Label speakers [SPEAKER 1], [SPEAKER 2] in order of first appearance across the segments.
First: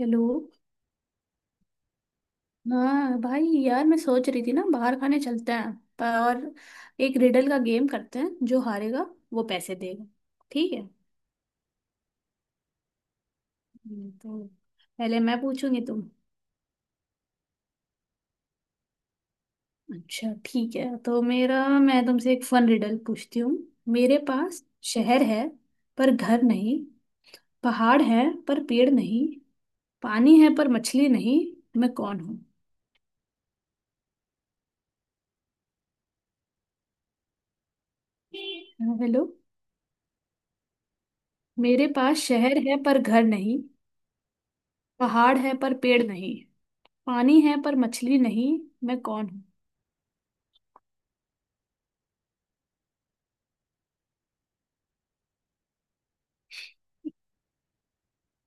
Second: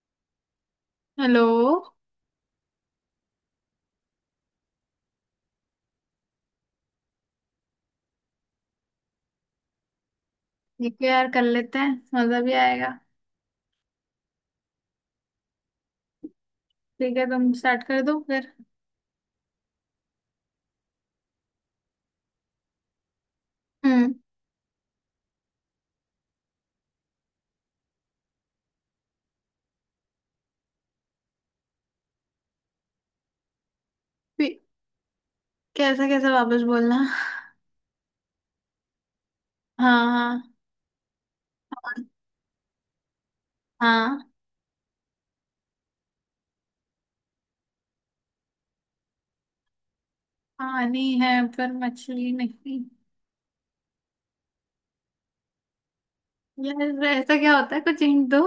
[SPEAKER 1] Hello.
[SPEAKER 2] Hello.
[SPEAKER 1] हाँ भाई यार, मैं सोच रही थी ना, बाहर खाने चलते हैं। पर और एक रिडल का गेम करते हैं, जो हारेगा वो पैसे देगा, ठीक है।
[SPEAKER 2] ठीक है यार, कर लेते हैं। मजा भी आएगा।
[SPEAKER 1] तो पहले मैं पूछूंगी, तुम।
[SPEAKER 2] ठीक है, तुम स्टार्ट कर दो फिर।
[SPEAKER 1] अच्छा, ठीक है, तो मेरा मैं तुमसे एक फन रिडल पूछती हूँ।
[SPEAKER 2] हम्म।
[SPEAKER 1] मेरे पास शहर है पर घर नहीं। पहाड़ है पर पेड़ नहीं। पानी है पर मछली नहीं। मैं कौन हूँ?
[SPEAKER 2] फिर- कैसा कैसा वापस बोलना।
[SPEAKER 1] हाँ, हेलो।
[SPEAKER 2] हाँ हाँ
[SPEAKER 1] मेरे पास शहर है पर घर नहीं।
[SPEAKER 2] हाँ।
[SPEAKER 1] पहाड़ है पर पेड़ नहीं। पानी है पर मछली नहीं। मैं कौन हूँ?
[SPEAKER 2] पानी है पर मछली नहीं। यार ऐसा क्या होता है, कुछ हिंट दो।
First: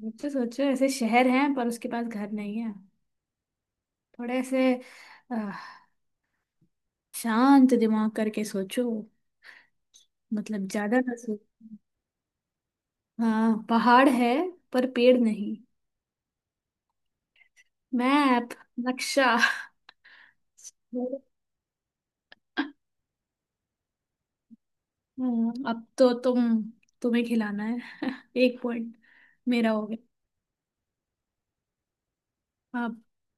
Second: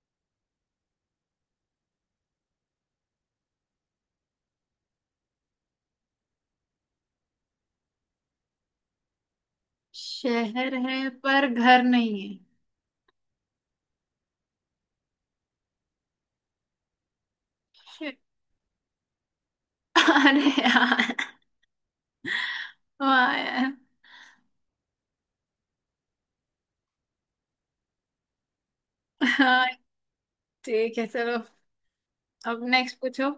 [SPEAKER 1] मुझसे सोचो, ऐसे शहर है पर उसके पास घर नहीं है। थोड़े ऐसे। आह, शांत दिमाग करके सोचो। मतलब
[SPEAKER 2] शहर
[SPEAKER 1] ज्यादा
[SPEAKER 2] है
[SPEAKER 1] ना
[SPEAKER 2] पर
[SPEAKER 1] सोचो।
[SPEAKER 2] घर नहीं है।
[SPEAKER 1] हाँ, पहाड़ है पर पेड़ नहीं।
[SPEAKER 2] शे-
[SPEAKER 1] मैप। नक्शा।
[SPEAKER 2] अरे यार, वाह यार।
[SPEAKER 1] अब तो तुम तुम्हें खिलाना है, एक पॉइंट मेरा
[SPEAKER 2] हाँ
[SPEAKER 1] हो गया।
[SPEAKER 2] ठीक है चलो, अब
[SPEAKER 1] अब
[SPEAKER 2] नेक्स्ट पूछो।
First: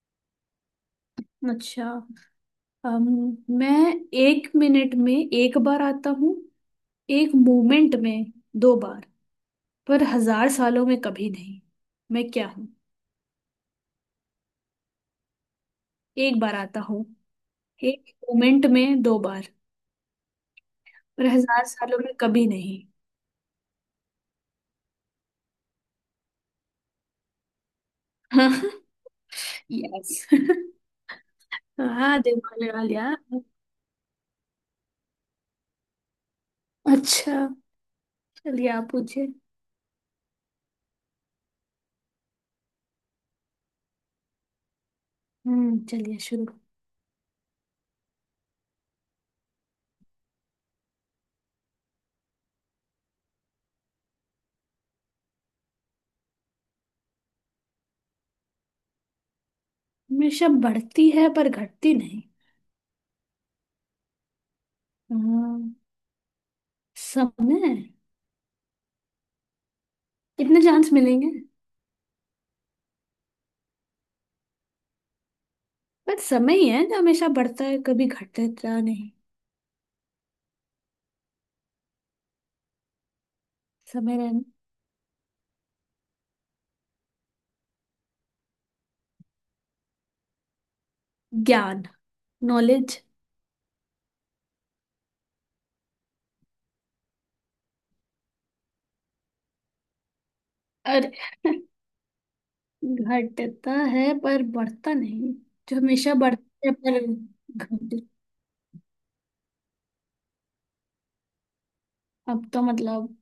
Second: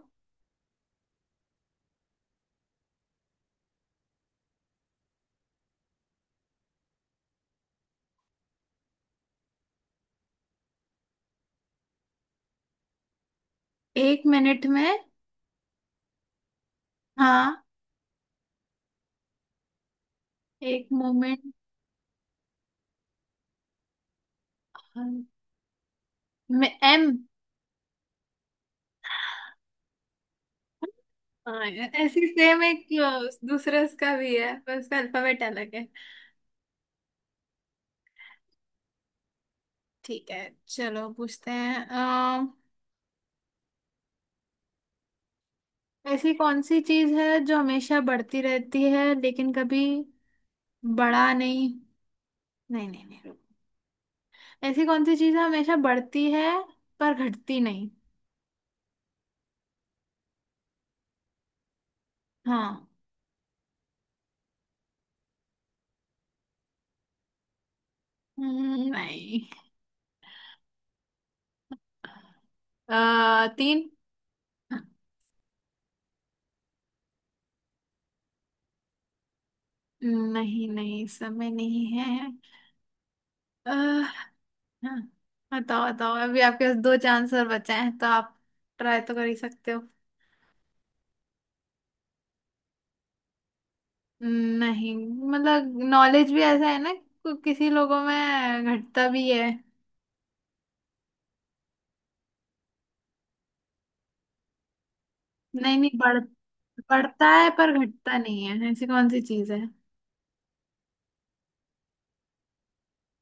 [SPEAKER 1] अच्छा, मैं एक मिनट में एक बार आता हूँ, एक मोमेंट में दो बार, पर हजार सालों में कभी नहीं। मैं क्या हूँ?
[SPEAKER 2] एक मिनट में।
[SPEAKER 1] एक बार आता हूँ,
[SPEAKER 2] हाँ।
[SPEAKER 1] एक मोमेंट में दो बार,
[SPEAKER 2] एक
[SPEAKER 1] पर
[SPEAKER 2] मोमेंट
[SPEAKER 1] हजार सालों में कभी नहीं।
[SPEAKER 2] में एम।
[SPEAKER 1] यस।
[SPEAKER 2] हाँ
[SPEAKER 1] हाँ,
[SPEAKER 2] ऐसी सेम
[SPEAKER 1] दिमाग लगा
[SPEAKER 2] एक
[SPEAKER 1] लिया।
[SPEAKER 2] दूसरे उसका भी है पर उसका अल्फाबेट अलग है।
[SPEAKER 1] अच्छा, चलिए आप पूछिए।
[SPEAKER 2] ठीक है, चलो पूछते हैं
[SPEAKER 1] चलिए
[SPEAKER 2] ऐसी
[SPEAKER 1] शुरू।
[SPEAKER 2] कौन सी चीज है जो हमेशा बढ़ती रहती है लेकिन कभी बड़ा नहीं। नहीं नहीं नहीं रुक। ऐसी कौन सी चीज है हमेशा बढ़ती है पर घटती नहीं।
[SPEAKER 1] हमेशा बढ़ती है पर घटती नहीं।
[SPEAKER 2] हाँ।
[SPEAKER 1] हम्म, समय।
[SPEAKER 2] नहीं।
[SPEAKER 1] कितने चांस मिलेंगे?
[SPEAKER 2] तीन।
[SPEAKER 1] पर समय ही है जो हमेशा बढ़ता है, कभी घटता नहीं।
[SPEAKER 2] नहीं नहीं समय नहीं है। अ,
[SPEAKER 1] समय रहना।
[SPEAKER 2] हाँ, बताओ बताओ, अभी आपके पास दो चांस और बचे हैं तो आप ट्राई तो कर ही सकते हो।
[SPEAKER 1] ज्ञान। नॉलेज।
[SPEAKER 2] नहीं, मतलब नॉलेज भी ऐसा है ना कि किसी लोगों में घटता भी है।
[SPEAKER 1] अरे! घटता है पर बढ़ता नहीं। जो
[SPEAKER 2] नहीं नहीं
[SPEAKER 1] हमेशा
[SPEAKER 2] बढ़
[SPEAKER 1] बढ़ता है पर
[SPEAKER 2] बढ़ता है पर
[SPEAKER 1] घट।
[SPEAKER 2] घटता नहीं है, ऐसी कौन सी चीज है।
[SPEAKER 1] अब तो मतलब,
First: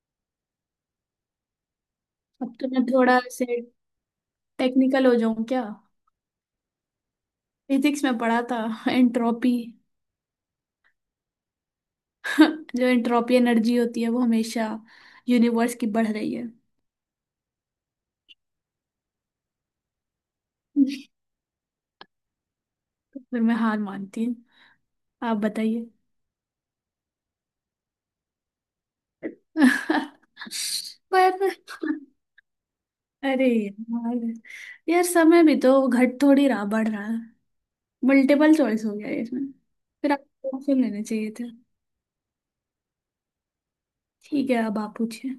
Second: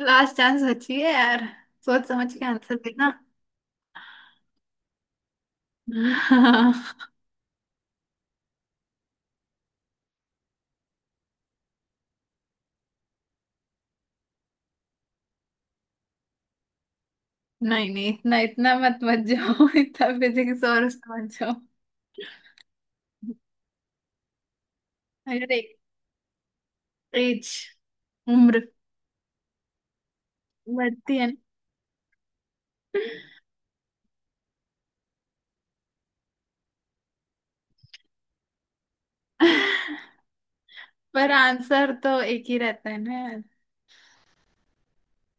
[SPEAKER 2] लास्ट चांस बची है यार, सोच समझ के
[SPEAKER 1] अब तो
[SPEAKER 2] आंसर
[SPEAKER 1] मैं
[SPEAKER 2] देना।
[SPEAKER 1] थोड़ा से टेक्निकल हो जाऊं क्या? फिजिक्स में पढ़ा था, एंट्रोपी। जो एंट्रोपी एनर्जी होती है वो हमेशा यूनिवर्स की बढ़ रही है।
[SPEAKER 2] नहीं नहीं, इतना इतना मत मत जाओ। इतना फिजिक्स और उसमें मत जाओ।
[SPEAKER 1] तो फिर मैं हार मानती हूँ, आप
[SPEAKER 2] अरे
[SPEAKER 1] बताइए।
[SPEAKER 2] एज, उम्र बढ़ती है ना।
[SPEAKER 1] पर अरे यार, यार समय भी तो घट थोड़ी रहा, बढ़ रहा है। मल्टीपल चॉइस हो गया ये इसमें। फिर आपको ऑप्शन देने
[SPEAKER 2] पर
[SPEAKER 1] चाहिए थे।
[SPEAKER 2] आंसर तो एक ही रहता है ना यार।
[SPEAKER 1] ठीक है, अब आप पूछिए।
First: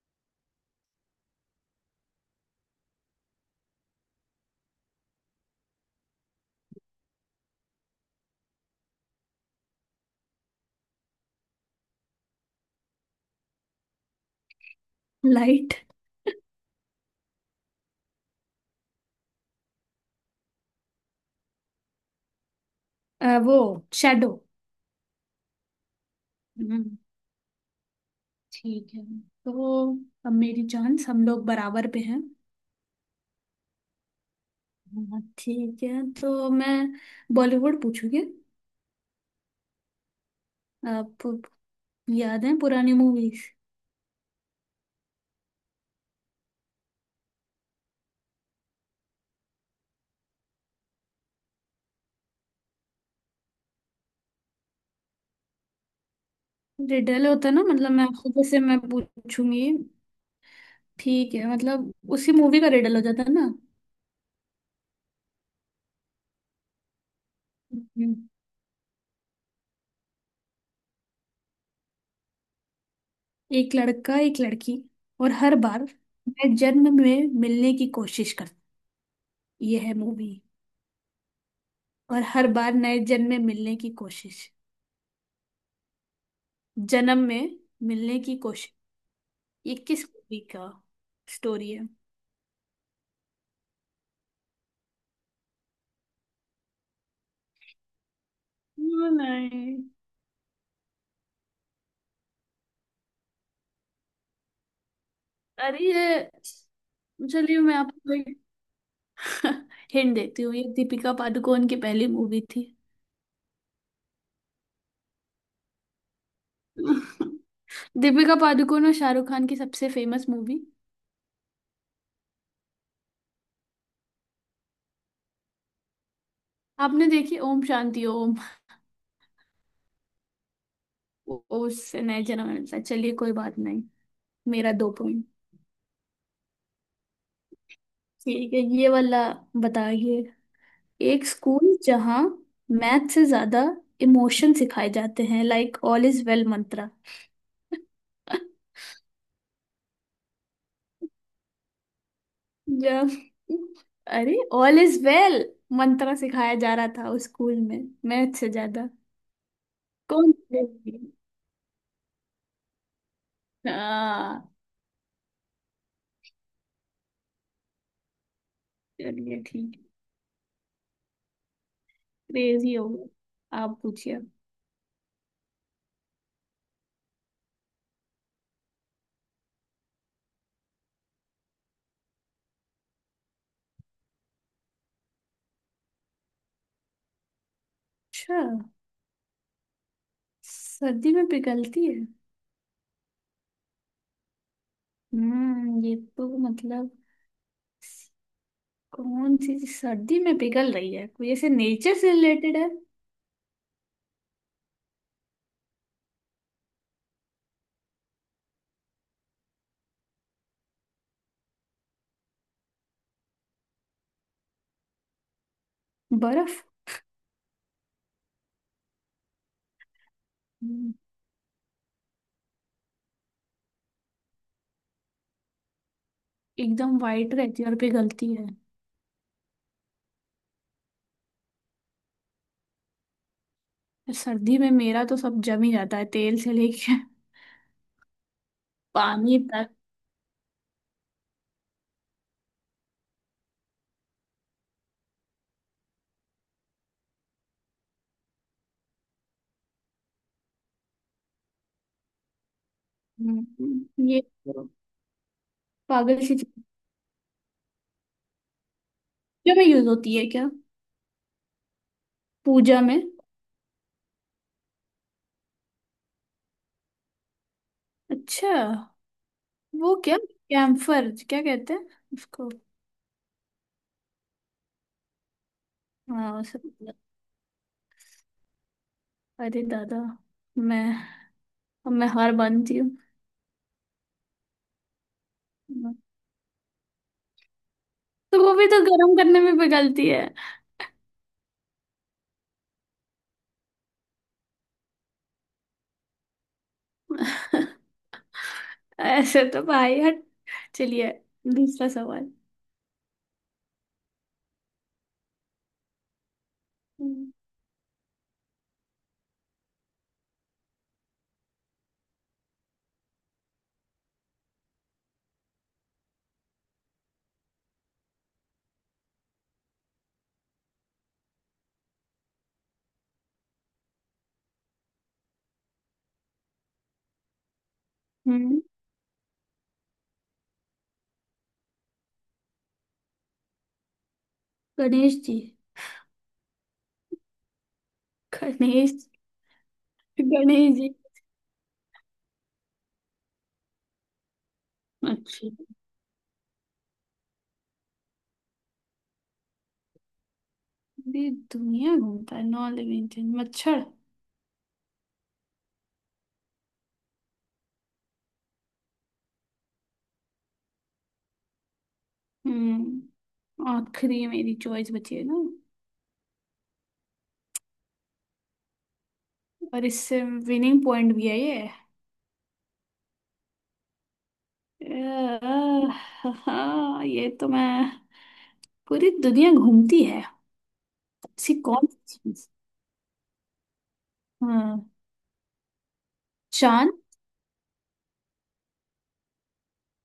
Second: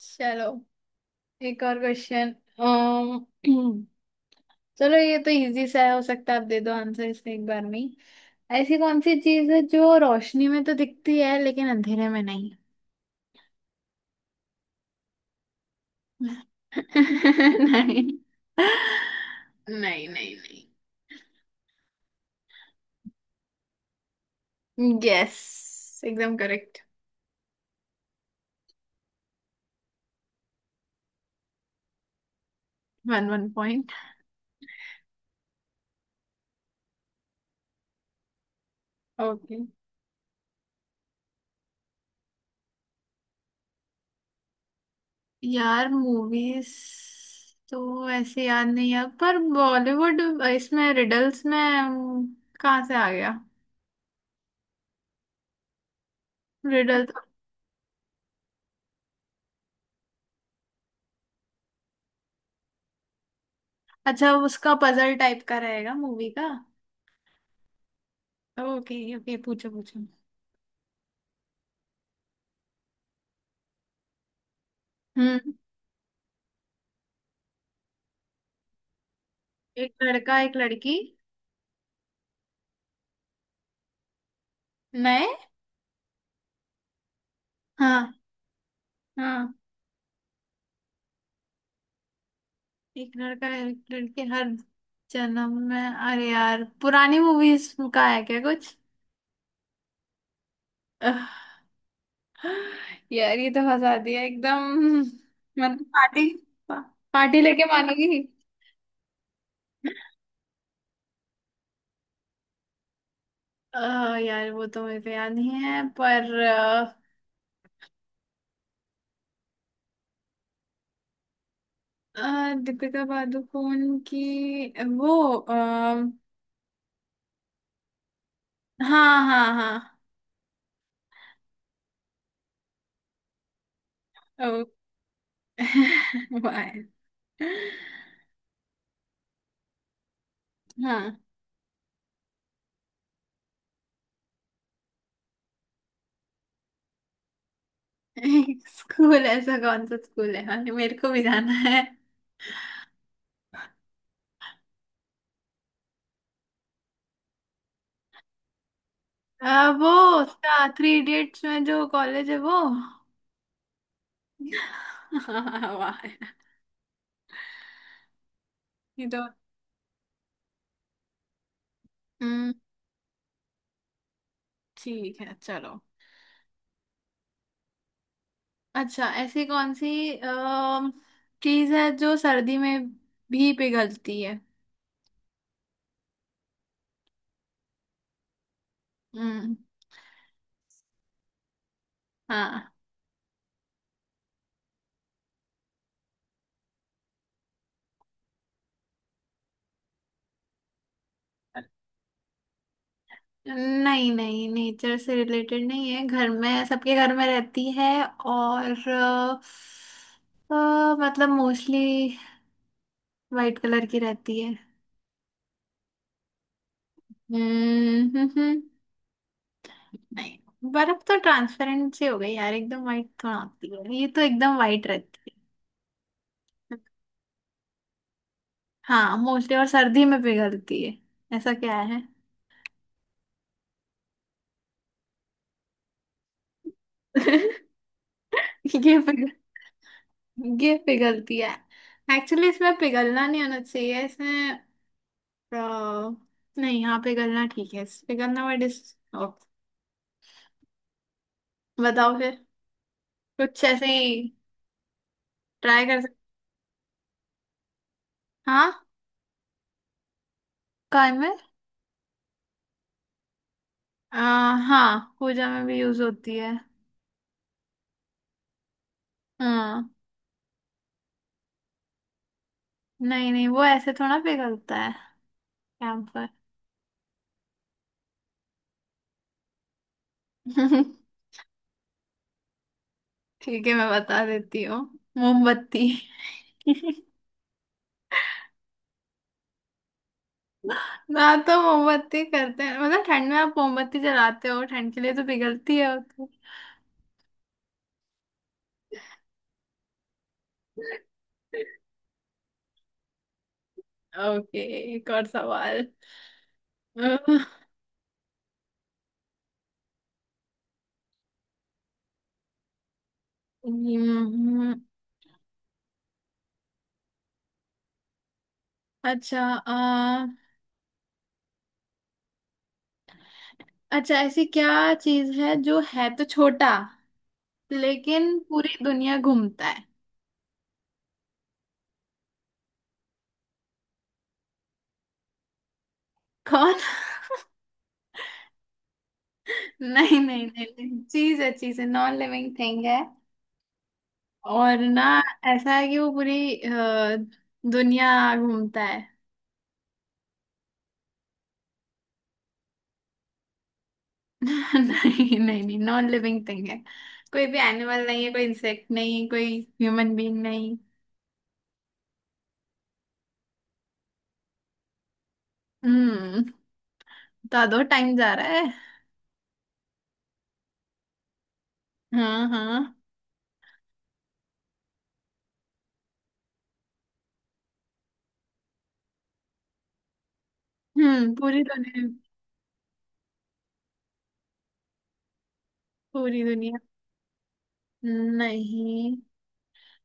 [SPEAKER 2] चलो एक और क्वेश्चन। चलो ये तो इजी सा है, हो सकता है आप दे दो आंसर इसमें एक बार में ही। ऐसी कौन सी चीज है जो रोशनी में तो दिखती है लेकिन अंधेरे में नहीं।
[SPEAKER 1] लाइट।
[SPEAKER 2] नहीं नहीं नहीं नहीं।
[SPEAKER 1] वो शेडो।
[SPEAKER 2] यस एकदम करेक्ट।
[SPEAKER 1] हम्म, ठीक है, तो अब मेरी चांस, हम लोग बराबर पे हैं।
[SPEAKER 2] One one point.
[SPEAKER 1] हाँ, ठीक है, तो मैं बॉलीवुड पूछूंगी।
[SPEAKER 2] ओके।
[SPEAKER 1] आपको याद है पुरानी मूवीज?
[SPEAKER 2] यार मूवीज तो ऐसे याद नहीं है, पर बॉलीवुड इसमें रिडल्स में कहाँ से आ गया, रिडल तो।
[SPEAKER 1] रिडल होता है ना, मतलब मैं आपको जैसे मैं पूछूंगी, ठीक है मतलब, उसी मूवी का रिडल हो जाता है।
[SPEAKER 2] अच्छा, उसका पजल टाइप का रहेगा मूवी का।
[SPEAKER 1] ना।
[SPEAKER 2] ओके ओके, पूछो पूछो।
[SPEAKER 1] एक लड़का एक लड़की, और
[SPEAKER 2] हम्म।
[SPEAKER 1] हर बार नए जन्म में मिलने की कोशिश कर। ये
[SPEAKER 2] एक
[SPEAKER 1] है मूवी।
[SPEAKER 2] लड़का एक लड़की,
[SPEAKER 1] और हर बार नए जन्म में मिलने की कोशिश।
[SPEAKER 2] नए।
[SPEAKER 1] जन्म में
[SPEAKER 2] हाँ।
[SPEAKER 1] मिलने की कोशिश।
[SPEAKER 2] हाँ
[SPEAKER 1] ये किस मूवी का स्टोरी है?
[SPEAKER 2] एक लड़का एक लड़की हर जन्म में, अरे यार पुरानी मूवीज का है क्या कुछ।
[SPEAKER 1] नहीं नहीं।
[SPEAKER 2] अह, यार ये तो फंसा दिया एकदम, मतलब
[SPEAKER 1] अरे
[SPEAKER 2] पार्टी,
[SPEAKER 1] ये,
[SPEAKER 2] पा, पार्टी
[SPEAKER 1] चलिए
[SPEAKER 2] लेके
[SPEAKER 1] मैं आपको
[SPEAKER 2] मानोगी।
[SPEAKER 1] एक हिंट देती हूँ, ये दीपिका पादुकोण की पहली मूवी थी।
[SPEAKER 2] अ, यार वो तो मेरे को याद नहीं है पर
[SPEAKER 1] दीपिका पादुकोण और शाहरुख खान की सबसे फेमस मूवी।
[SPEAKER 2] दीपिका पादुकोण की वो
[SPEAKER 1] आपने देखी ओम शांति ओम?
[SPEAKER 2] हाँ हाँ हाँ।
[SPEAKER 1] ओ, उससे नहीं जना मैंने पूछा। चलिए कोई बात नहीं।
[SPEAKER 2] ओ,
[SPEAKER 1] मेरा दो पॉइंट।
[SPEAKER 2] वाह।
[SPEAKER 1] ठीक है, ये वाला बताइए।
[SPEAKER 2] हाँ।
[SPEAKER 1] एक स्कूल जहाँ मैथ से ज्यादा इमोशन सिखाए जाते हैं, like all is well mantra.
[SPEAKER 2] School, ऐसा कौन सा स्कूल है, हाँ मेरे को भी जाना है।
[SPEAKER 1] जब, अरे ऑल इज वेल मंत्रा सिखाया जा रहा था उस स्कूल में मैथ से ज्यादा।
[SPEAKER 2] वो
[SPEAKER 1] कौन
[SPEAKER 2] उसका थ्री
[SPEAKER 1] crazy?
[SPEAKER 2] इडियट्स में जो कॉलेज है वो।
[SPEAKER 1] हाँ,
[SPEAKER 2] हाँ, वाह, ये तो।
[SPEAKER 1] चलिए ठीक।
[SPEAKER 2] हम्म।
[SPEAKER 1] क्रेजी हो गया, आप पूछिए।
[SPEAKER 2] ठीक है चलो। अच्छा ऐसी कौन सी चीज है जो सर्दी में भी पिघलती है।
[SPEAKER 1] अच्छा,
[SPEAKER 2] हम्म।
[SPEAKER 1] सर्दी में पिघलती है।
[SPEAKER 2] हाँ।
[SPEAKER 1] ये तो मतलब, कौन सी चीज़ सर्दी में पिघल रही है? कोई ऐसे नेचर से रिलेटेड है?
[SPEAKER 2] नहीं नहीं नेचर से रिलेटेड नहीं है, घर में, सबके घर में रहती है। और मतलब मोस्टली वाइट कलर की रहती है।
[SPEAKER 1] बर्फ।
[SPEAKER 2] हम्म हम्म, हम्म। नहीं,
[SPEAKER 1] हम्म,
[SPEAKER 2] बर्फ तो ट्रांसपेरेंट सी हो गई यार, एकदम वाइट थोड़ा होती है, ये तो एकदम वाइट रहती है।
[SPEAKER 1] एकदम वाइट रहती है और पिघलती है?
[SPEAKER 2] हाँ मोस्टली, और सर्दी में पिघलती है, ऐसा क्या है।
[SPEAKER 1] यार, सर्दी में मेरा तो सब जम ही जाता है, तेल से लेके
[SPEAKER 2] ये पिघल,
[SPEAKER 1] पानी तक।
[SPEAKER 2] ये पिघलती है, एक्चुअली इसमें पिघलना नहीं होना चाहिए इसमें अ, नहीं हाँ पिघलना ठीक है, पिघलना वर्ड इस बताओ फिर, कुछ ऐसे
[SPEAKER 1] ये
[SPEAKER 2] ही ट्राई कर सकते।
[SPEAKER 1] पागल सी चीज
[SPEAKER 2] हाँ।
[SPEAKER 1] पूजा में यूज होती है क्या?
[SPEAKER 2] काय में।
[SPEAKER 1] पूजा में?
[SPEAKER 2] आ, हाँ पूजा में भी यूज होती है।
[SPEAKER 1] अच्छा,
[SPEAKER 2] हाँ।
[SPEAKER 1] वो क्या कैम्फर क्या कहते हैं उसको?
[SPEAKER 2] नहीं नहीं, वो ऐसे थोड़ा पिघलता है। कैंपर।
[SPEAKER 1] हाँ सब। अरे दादा! मैं अब मैं हार मानती हूँ।
[SPEAKER 2] ठीक है मैं बता देती हूँ, मोमबत्ती।
[SPEAKER 1] तो वो भी तो गर्म करने में पिघलती है।
[SPEAKER 2] ना तो मोमबत्ती करते हैं मतलब, ठंड में आप मोमबत्ती जलाते हो ठंड के लिए, तो पिघलती है वो तो।
[SPEAKER 1] ऐसे तो भाई हट। चलिए दूसरा सवाल।
[SPEAKER 2] ओके, एक और सवाल।
[SPEAKER 1] हम्म,
[SPEAKER 2] हम्म, अच्छा अच्छा ऐसी क्या चीज है जो है तो छोटा लेकिन
[SPEAKER 1] हम्म।
[SPEAKER 2] पूरी दुनिया घूमता है।
[SPEAKER 1] गणेश जी।
[SPEAKER 2] कौन।
[SPEAKER 1] गणेश।
[SPEAKER 2] नहीं नहीं नहीं,
[SPEAKER 1] गणेश जी।
[SPEAKER 2] नहीं चीज है, चीज है, नॉन लिविंग थिंग है। और ना,
[SPEAKER 1] अच्छा।
[SPEAKER 2] ऐसा है कि वो पूरी दुनिया घूमता है।
[SPEAKER 1] पूरी दुनिया घूमता है? नौ लिविंग थिंग, मच्छर।
[SPEAKER 2] नहीं नहीं नहीं, नॉन लिविंग थिंग है, कोई भी एनिमल नहीं है, कोई इंसेक्ट नहीं, कोई ह्यूमन बीइंग नहीं।
[SPEAKER 1] आखिरी मेरी चॉइस बची है ना?
[SPEAKER 2] हम्म। तो दो टाइम जा रहा है।
[SPEAKER 1] और इससे विनिंग पॉइंट भी है ये।
[SPEAKER 2] हाँ हाँ।
[SPEAKER 1] अह, हाँ ये तो मैं, पूरी दुनिया घूमती है। ऐसी
[SPEAKER 2] पूरी
[SPEAKER 1] कौन
[SPEAKER 2] दुनिया।
[SPEAKER 1] सी चीज? हाँ।
[SPEAKER 2] पूरी दुनिया।
[SPEAKER 1] चांद।
[SPEAKER 2] नहीं,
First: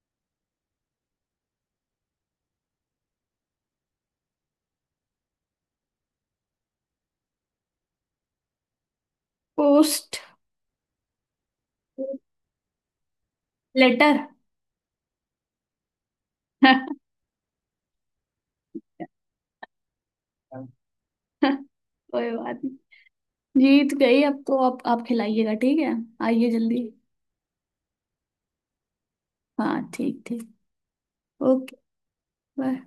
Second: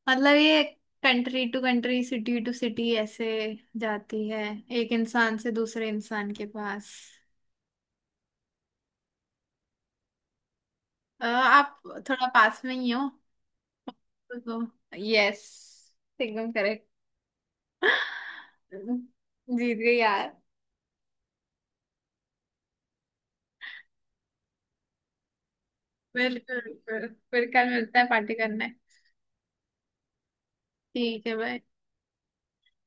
[SPEAKER 2] मतलब ये country to country, city to city ऐसे जाती है, एक इंसान से दूसरे इंसान के पास।
[SPEAKER 1] पोस्ट।
[SPEAKER 2] आप थोड़ा पास में ही हो
[SPEAKER 1] लेटर।
[SPEAKER 2] तो। यस एकदम करेक्ट। जीत गई यार।
[SPEAKER 1] कोई बात नहीं। जीत गई, अब तो आप खिलाइएगा, ठीक है। आइए
[SPEAKER 2] बिल्कुल
[SPEAKER 1] जल्दी।
[SPEAKER 2] बिल्कुल। फिर कल मिलता है पार्टी करने।
[SPEAKER 1] हाँ ठीक ठीक।
[SPEAKER 2] ठीक है भाई।
[SPEAKER 1] ओके। बाय।